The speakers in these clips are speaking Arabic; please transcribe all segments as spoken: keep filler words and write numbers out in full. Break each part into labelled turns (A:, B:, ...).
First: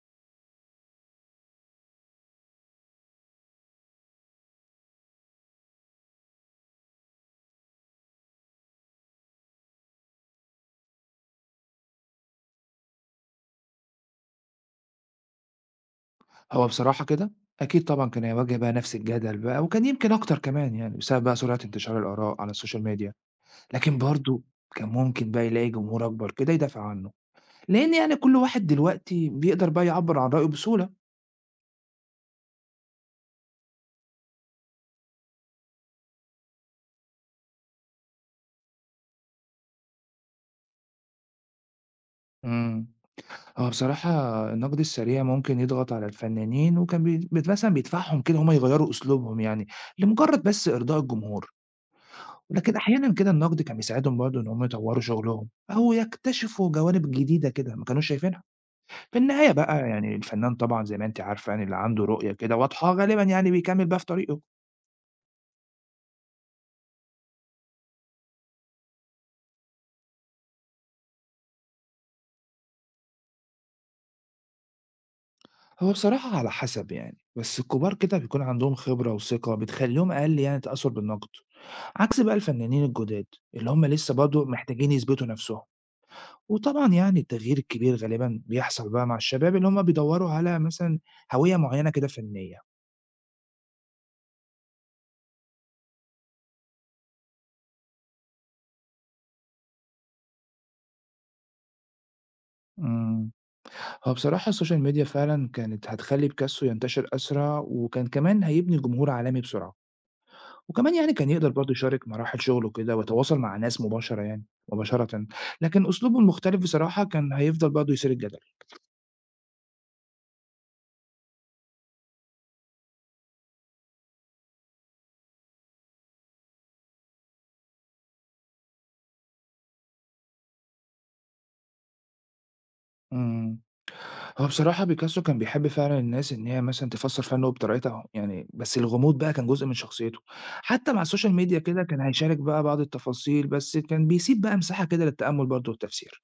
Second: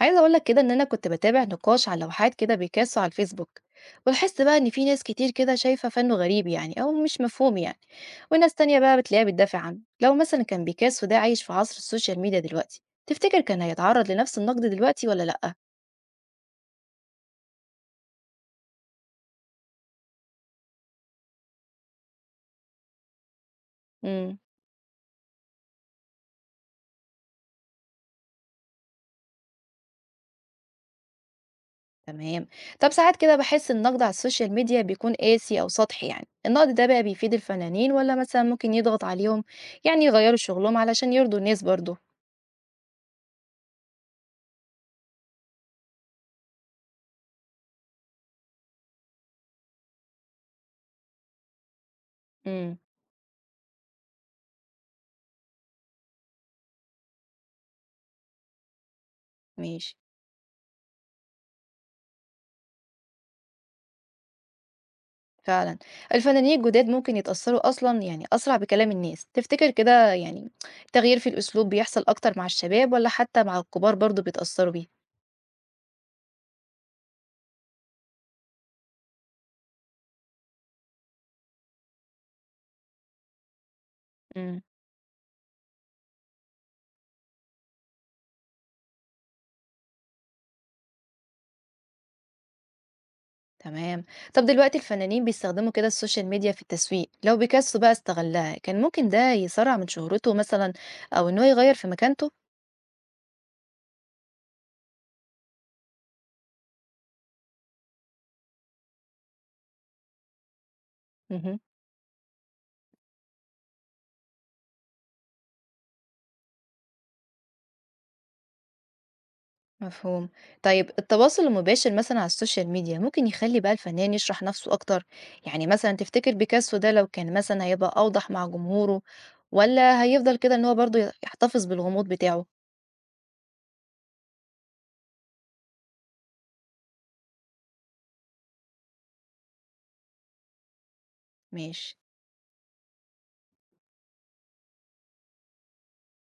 A: عايزة اقول لك كده ان انا كنت بتابع نقاش على لوحات كده بيكاسو على الفيسبوك. ولاحظت بقى ان في ناس كتير كده شايفة فنه غريب يعني او مش مفهوم يعني، وناس تانية بقى بتلاقيها بتدافع عنه. لو مثلا كان بيكاسو ده عايش في عصر السوشيال ميديا دلوقتي، تفتكر كان هيتعرض لنفس النقد دلوقتي ولا لأ؟
B: هو بصراحة كده أكيد طبعًا كان هيواجه بقى نفس الجدل بقى، وكان يمكن أكتر كمان يعني بسبب بقى سرعة انتشار الآراء على السوشيال ميديا، لكن
A: امم
B: برضه كان ممكن بقى يلاقي جمهور أكبر كده يدافع عنه، لإن يعني كل واحد دلوقتي بيقدر بقى يعبّر عن رأيه بسهولة.
A: تمام. طب ساعات كده بحس ان النقد على السوشيال ميديا بيكون قاسي او سطحي، يعني النقد ده بقى بيفيد الفنانين ولا مثلا ممكن يضغط عليهم يعني يغيروا شغلهم علشان يرضوا الناس برضه؟
B: إمم، هو بصراحة النقد السريع ممكن يضغط على الفنانين، وكان بي بت مثلًا بيدفعهم كده إن هم يغيّروا أسلوبهم يعني لمجرد بس إرضاء الجمهور، ولكن
A: امم
B: أحيانًا كده النقد كان بيساعدهم برضه إن هم يطوروا شغلهم أو يكتشفوا جوانب جديدة كده ما كانوش شايفينها. في النهاية بقى
A: ماشي،
B: يعني الفنان طبعًا زي ما أنتِ عارفة يعني اللي عنده رؤية كده واضحة غالبًا يعني بيكمّل بقى في طريقه،
A: فعلًا. الفنانين الجداد ممكن يتأثّروا أصلًا يعني أسرع بكلام الناس، تفتكر كده يعني التغيير في الأسلوب بيحصل أكتر مع الشباب والّا حتى مع الكبار برضه بيتأثّروا بيه؟
B: هو بصراحة على حسب يعني، بس الكبار كده بيكون عندهم خبرة وثقة بتخلّيهم أقل يعني تأثُّر بالنقد، عكس بقى الفنانين الجداد اللي هم لسه برضه
A: إمم،
B: محتاجين يثبتوا نَفْسهم، وطبعًا يعني التغيير الكبير غالبًا بيحصل بقى مع الشباب اللي هم بيدوّروا على مثلًا هوية معيّنة كده فنية.
A: تمام. طَب دلوقتي الفنانين بيستخدموا كده السوشيال ميديا في التسويق، لو بيكاسو بقى استغلها، كان ممكن ده يسرّع من شهرته مثلًا أو إن هو يغيّر في مكانته؟
B: إمم، هو بصراحة السوشيال ميديا فعلًا كانت هتخلّي بيكاسو ينتشر أسرع وكان كمان هيبني جمهور عالمي بسرعة. وكمان يعني كان يقدر
A: اهم.
B: برضه يشارك مراحل شغله كده ويتواصل مع ناس مباشرة يعني مباشرة. لكن أسلوبه المختلف بصراحة كان هيفضل برضه يثير الجدل.
A: مفهوم. طيب التواصل المباشر مثلًا على السوشيال ميديا ممكن يخلّي بقى الفنان يشرح نفسه أكتر؟ يعني مثلًا تفتكر بيكاسو ده لو كان مثلًا هيبقى أوضح مع جمهوره والّا هيفضل كده إن هو برضه ي يحتفظ بالغموض بتاعه؟
B: امم هو بصراحة بيكاسو كان بيحب فعلا الناس إن هي مثلا تفسر فنه بطريقتها يعني بس الغموض بقى كان جزء من شخصيته. حتى مع السوشيال ميديا كده
A: ماشي،
B: كان هيشارك بقى بعض التفاصيل بس كان بيسيب بقى مساحة كده للتأمل برضه والتفسير.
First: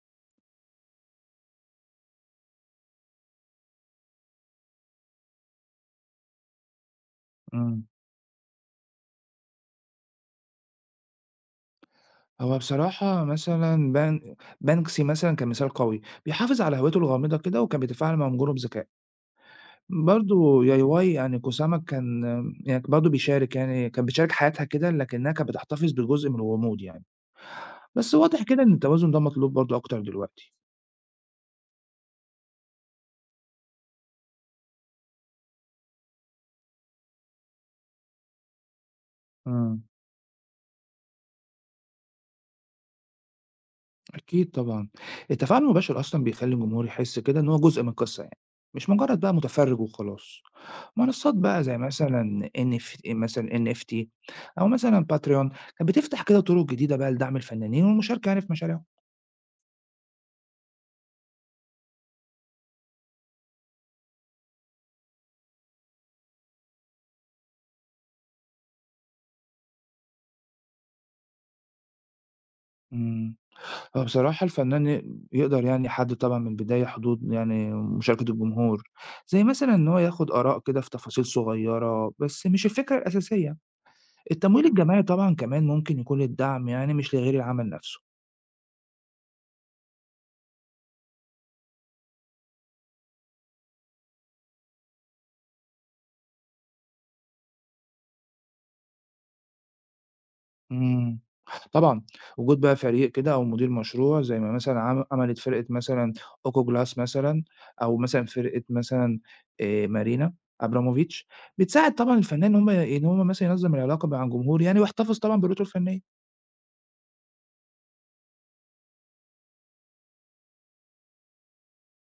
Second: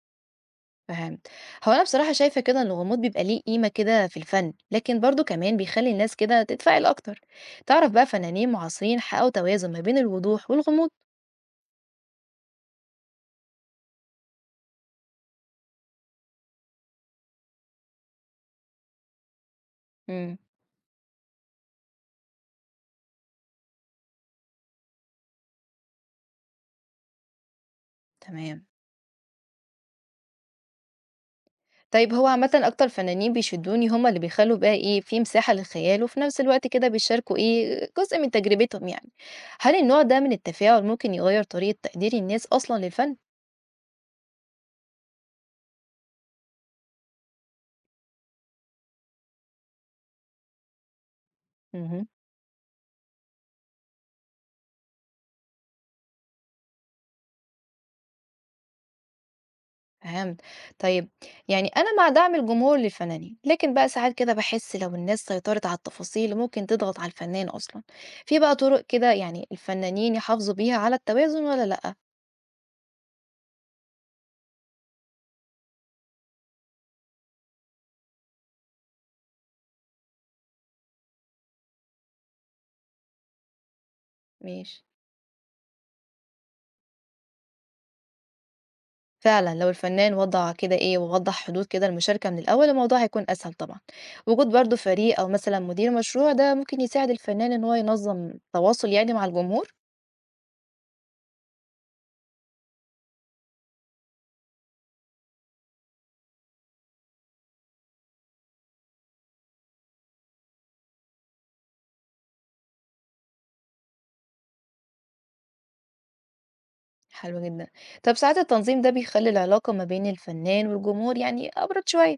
A: فهمت. هو أنا بصراحة شايفة كده إن الغموض بيبقى ليه قيمة كده في الفن، لكن برضه كمان بيخلّي الناس كده تتفاعل أكتر.
B: امم
A: تعرف بقى فنانين معاصرين حققوا توازن ما بين الوضوح والغموض؟
B: هو بصراحة مثلا بان... بانكسي مثلا كمثال قوي بيحافظ على هويته الغامضة كده وكان بيتفاعل مع جمهوره بذكاء.
A: إمم،
B: برضه يايوي يعني قُسامة كان يعني برضه بيشارك يعني كانت بتشارك حياتها كده، لكنها كانت بتحتفظ بجزء من الغموض يعني، بس واضح كده
A: تمام.
B: إن التوازن ده مطلوب برضه أكتر دلوقتي.
A: طيب هو عامة أكتر فنانين بيشدوني هما اللي بيخلوا بقى إيه في مساحة للخيال وفي نفس الوقت كده بيشاركوا إيه جزء من تجربتهم يعني، هل
B: إمم.
A: النوع ده من التفاعل ممكن يغير طريقة تقدير الناس أصلا للفن؟
B: أكيد طبعًا، التفاعل المباشر أصلًا بيخلّي الجمهور يحس كده إن هو جزء من القصة يعني، مش مجرد بقى متفرج وخلاص. منصات بقى زي
A: امم
B: مثلًا NF مثلًا إن إف تي أو مثلًا Patreon كانت بتفتح كده طرق جديدة بقى لدعم الفنانين والمشاركة يعني في مشاريعهم.
A: فهمت. طيب، يعني أنا مع دعم الجمهور للفنانين، لكن بقى ساعات كده بحس لو الناس سيطرت على التفاصيل ممكن تضغط على الفنان أصلا. في بقى طرق كده يعني الفنانين يحافظوا بيها على التوازن ولا لأ؟
B: إمم. هو بصراحة الفنان ي يقدر يعني يحدد طبعًا من البداية حدود يعني مشاركة الجمهور، زي مثلًا إن هو ياخد آراء كده في تفاصيل صغيرة، بس مش الفكرة الأساسية. التمويل
A: ماشي.
B: الجماعي طبعًا كمان ممكن يكون للدعم يعني مش لغير العمل نفسه.
A: فعلا لو الفنان وضع كده ايه ووضح حدود كده المشاركة من الأول الموضوع هيكون أسهل طبعا. وجود برضو فريق أو مثلا مدير مشروع ده ممكن يساعد الفنان إن هو ينظم تواصل يعني مع الجمهور.
B: إمم، طبعًا وجود بقى فريق كده أو مدير مشروع زي ما مثلًا عم عملت فرقة مثلًا أوكو جلاس مثلًا أو مثلًا فرقة مثلًا آآ مارينا أبراموفيتش، بتساعد طبعًا الفنان إن هم إن هم مثلًا ينظم العلاقة مع الجمهور يعني ويحتفظ طبعًا بقيمته الفنية.
A: حلو جدا. طب ساعات التنظيم ده بيخلي العلاقة ما بين الفنان والجمهور يعني أبرد شوية،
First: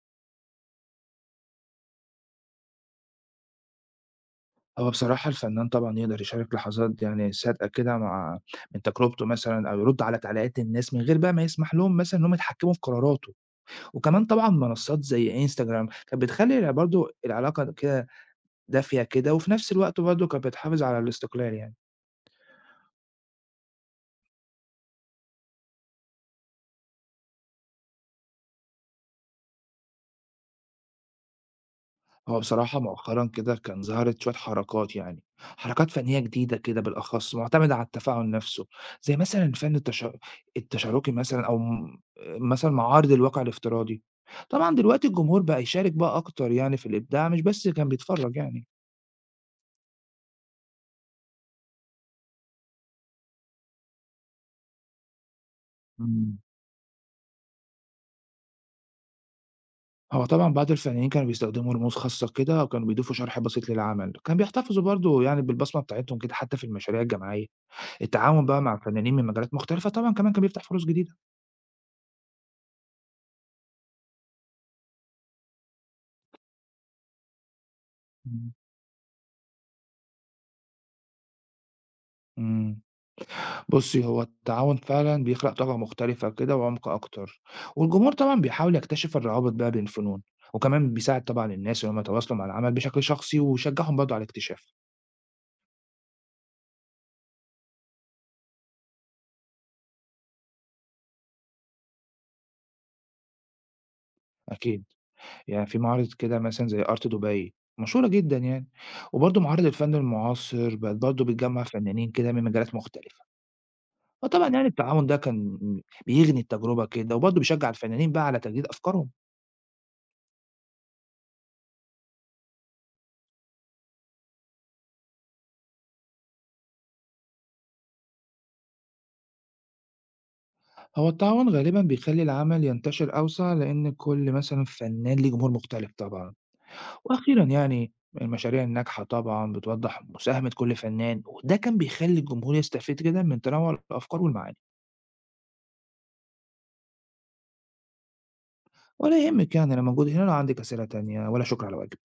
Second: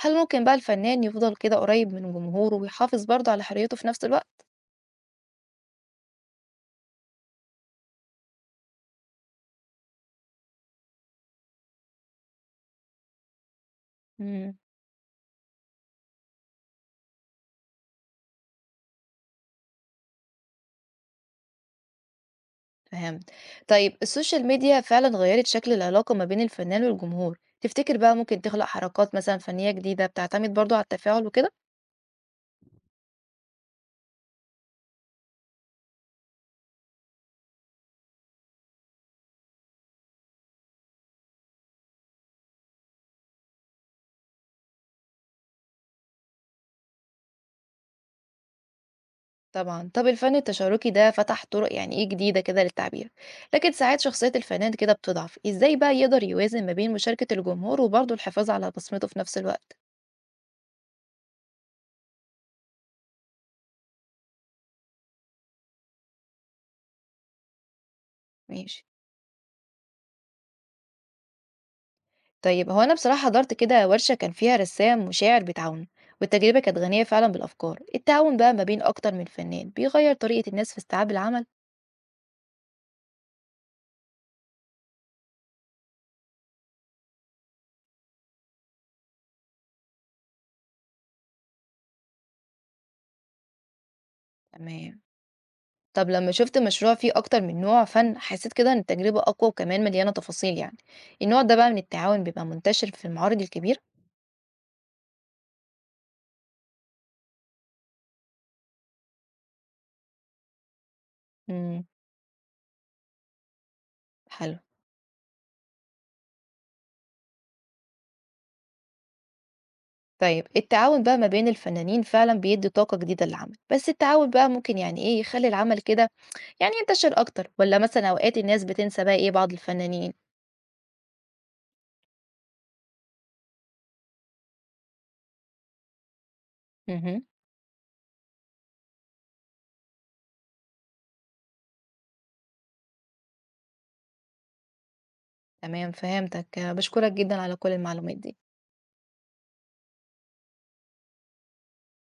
A: هل ممكن بقى الفنان يفضل كده قريب من جمهوره ويحافظ برضو على حريته في نفس الوقت؟
B: هو بصراحة الفنان طبعًا يقدر يشارك لحظات يعني صادقة كده مع من تجربته مثلًا أو يرد على تعليقات الناس من غير بقى ما يسمح لهم مثلًا إنهم يتحكموا في قراراته، وكمان طبعًا
A: مم.
B: منصات زي إنستجرام كانت بتخلّي ال برضه العلاقة كده دافية كده، وفي نفس الوقت برضه كانت بتحافظ على الاستقلال يعني.
A: فهمت. طيب السوشيال ميديا فعلًا غيّرت شكل العلاقة ما بين الفنان والجمهور، تفتكر بقى ممكن تخلق حركات مثلًا فنية جديدة بتعتمد برضه على التفاعل وكده؟
B: هو بصراحة مؤخرا كده كان ظهرت شوية حركات يعني حركات فنية جديدة كده بالأخص معتمدة على التفاعل نفسه، زي مثلا الفن التش... التشاركي مثلا أو م- مثلا معارض الواقع الافتراضي. طبعا دلوقتي الجمهور بقى يشارك بقى أكتر يعني في الإبداع مش بس كان بيتفرج يعني.
A: طبعًا. طب الفن التشاركي ده فتح طرق يعني إيه جديدة كده للتعبير، لكن ساعات شخصية الفنان كده بتضعف، إزاي بقى يقدر
B: مم.
A: يوازن ما بين مشاركة الجمهور وبرضه الحفاظ على بصمته في نفس الوقت؟
B: هو طبعا بعض الفنانين كانوا بيستخدموا رموز خاصة كده وكانوا بيضيفوا شرح بسيط للعمل كان بيحتفظوا برضو يعني بالبصمة بتاعتهم كده حتى في المشاريع الجماعية. التعاون بقى مع
A: ماشي.
B: فنانين من مجالات مختلفة طبعا كمان كان بيفتح فرص جديدة.
A: طيب هو أنا بصراحة حضرت كده ورشة كان فيها رسام وشاعر بيتعاونوا، والتجربة كانت غنية فعلًا بالأفكار، التعاون بقى
B: مم.
A: ما بين أكتر من فنان بيغيّر طريقة الناس في استيعاب العمل؟
B: مم. بُصّي، هو التعاون فعلًا بيخلق طاقة مختلفة كده وعمق أكتر، والجمهور طبعًا بيحاول يكتشف الروابط بقى بين الفنون، وكمان بيساعد طبعًا الناس إن هم يتواصلوا مع العمل بشكل شخصي ويشجعهم برضه على الاكتشاف،
A: تمام. طب لما شفت مشروع فيه أكتر من نوع فن حسيت كده إن التجربة أقوى وكمان مليانة تفاصيل يعني، النوع ده بقى من التعاون بيبقى منتشر في المعارض الكبيرة؟
B: أكيد، يعني في معارض كده مثلًا زي Art دبي مشهورة جدًا يعني، وبرضه معارض الفن المعاصر بقت برضه بتجمّع
A: امم
B: فنانين كده من مجالات مختلفة، فطبعًا
A: حلو.
B: يعني التعاون ده كان بيغني التجربة كده وبرضه بيشجع الفنانين بقى على تجديد أفكارهم.
A: طيب التعاون بقى ما بين الفنانين فعلا بيدي طاقة جديدة للعمل، بس التعاون بقى ممكن يعني إيه يخلي العمل كده يعني ينتشر أكتر ولا مثلا أوقات الناس بتنسى بقى إيه بعض الفنانين؟
B: هو التعاون غالبا بيخلي العمل ينتشر أوسع لأن كل مثلا فنان ليه جمهور مختلف طبعا،
A: امم
B: وأخيرا يعني المشاريع الناجحة طبعا بتوضح مساهمة كل فنان وده كان بيخلي الجمهور يستفيد جدا من تنوع الأفكار والمعاني.
A: تمام. فهمتك، بشكرك جدا على كل المعلومات دي.
B: ولا يهمك يعني أنا موجود هنا لو عندك أسئلة تانية، ولا شكر على واجب.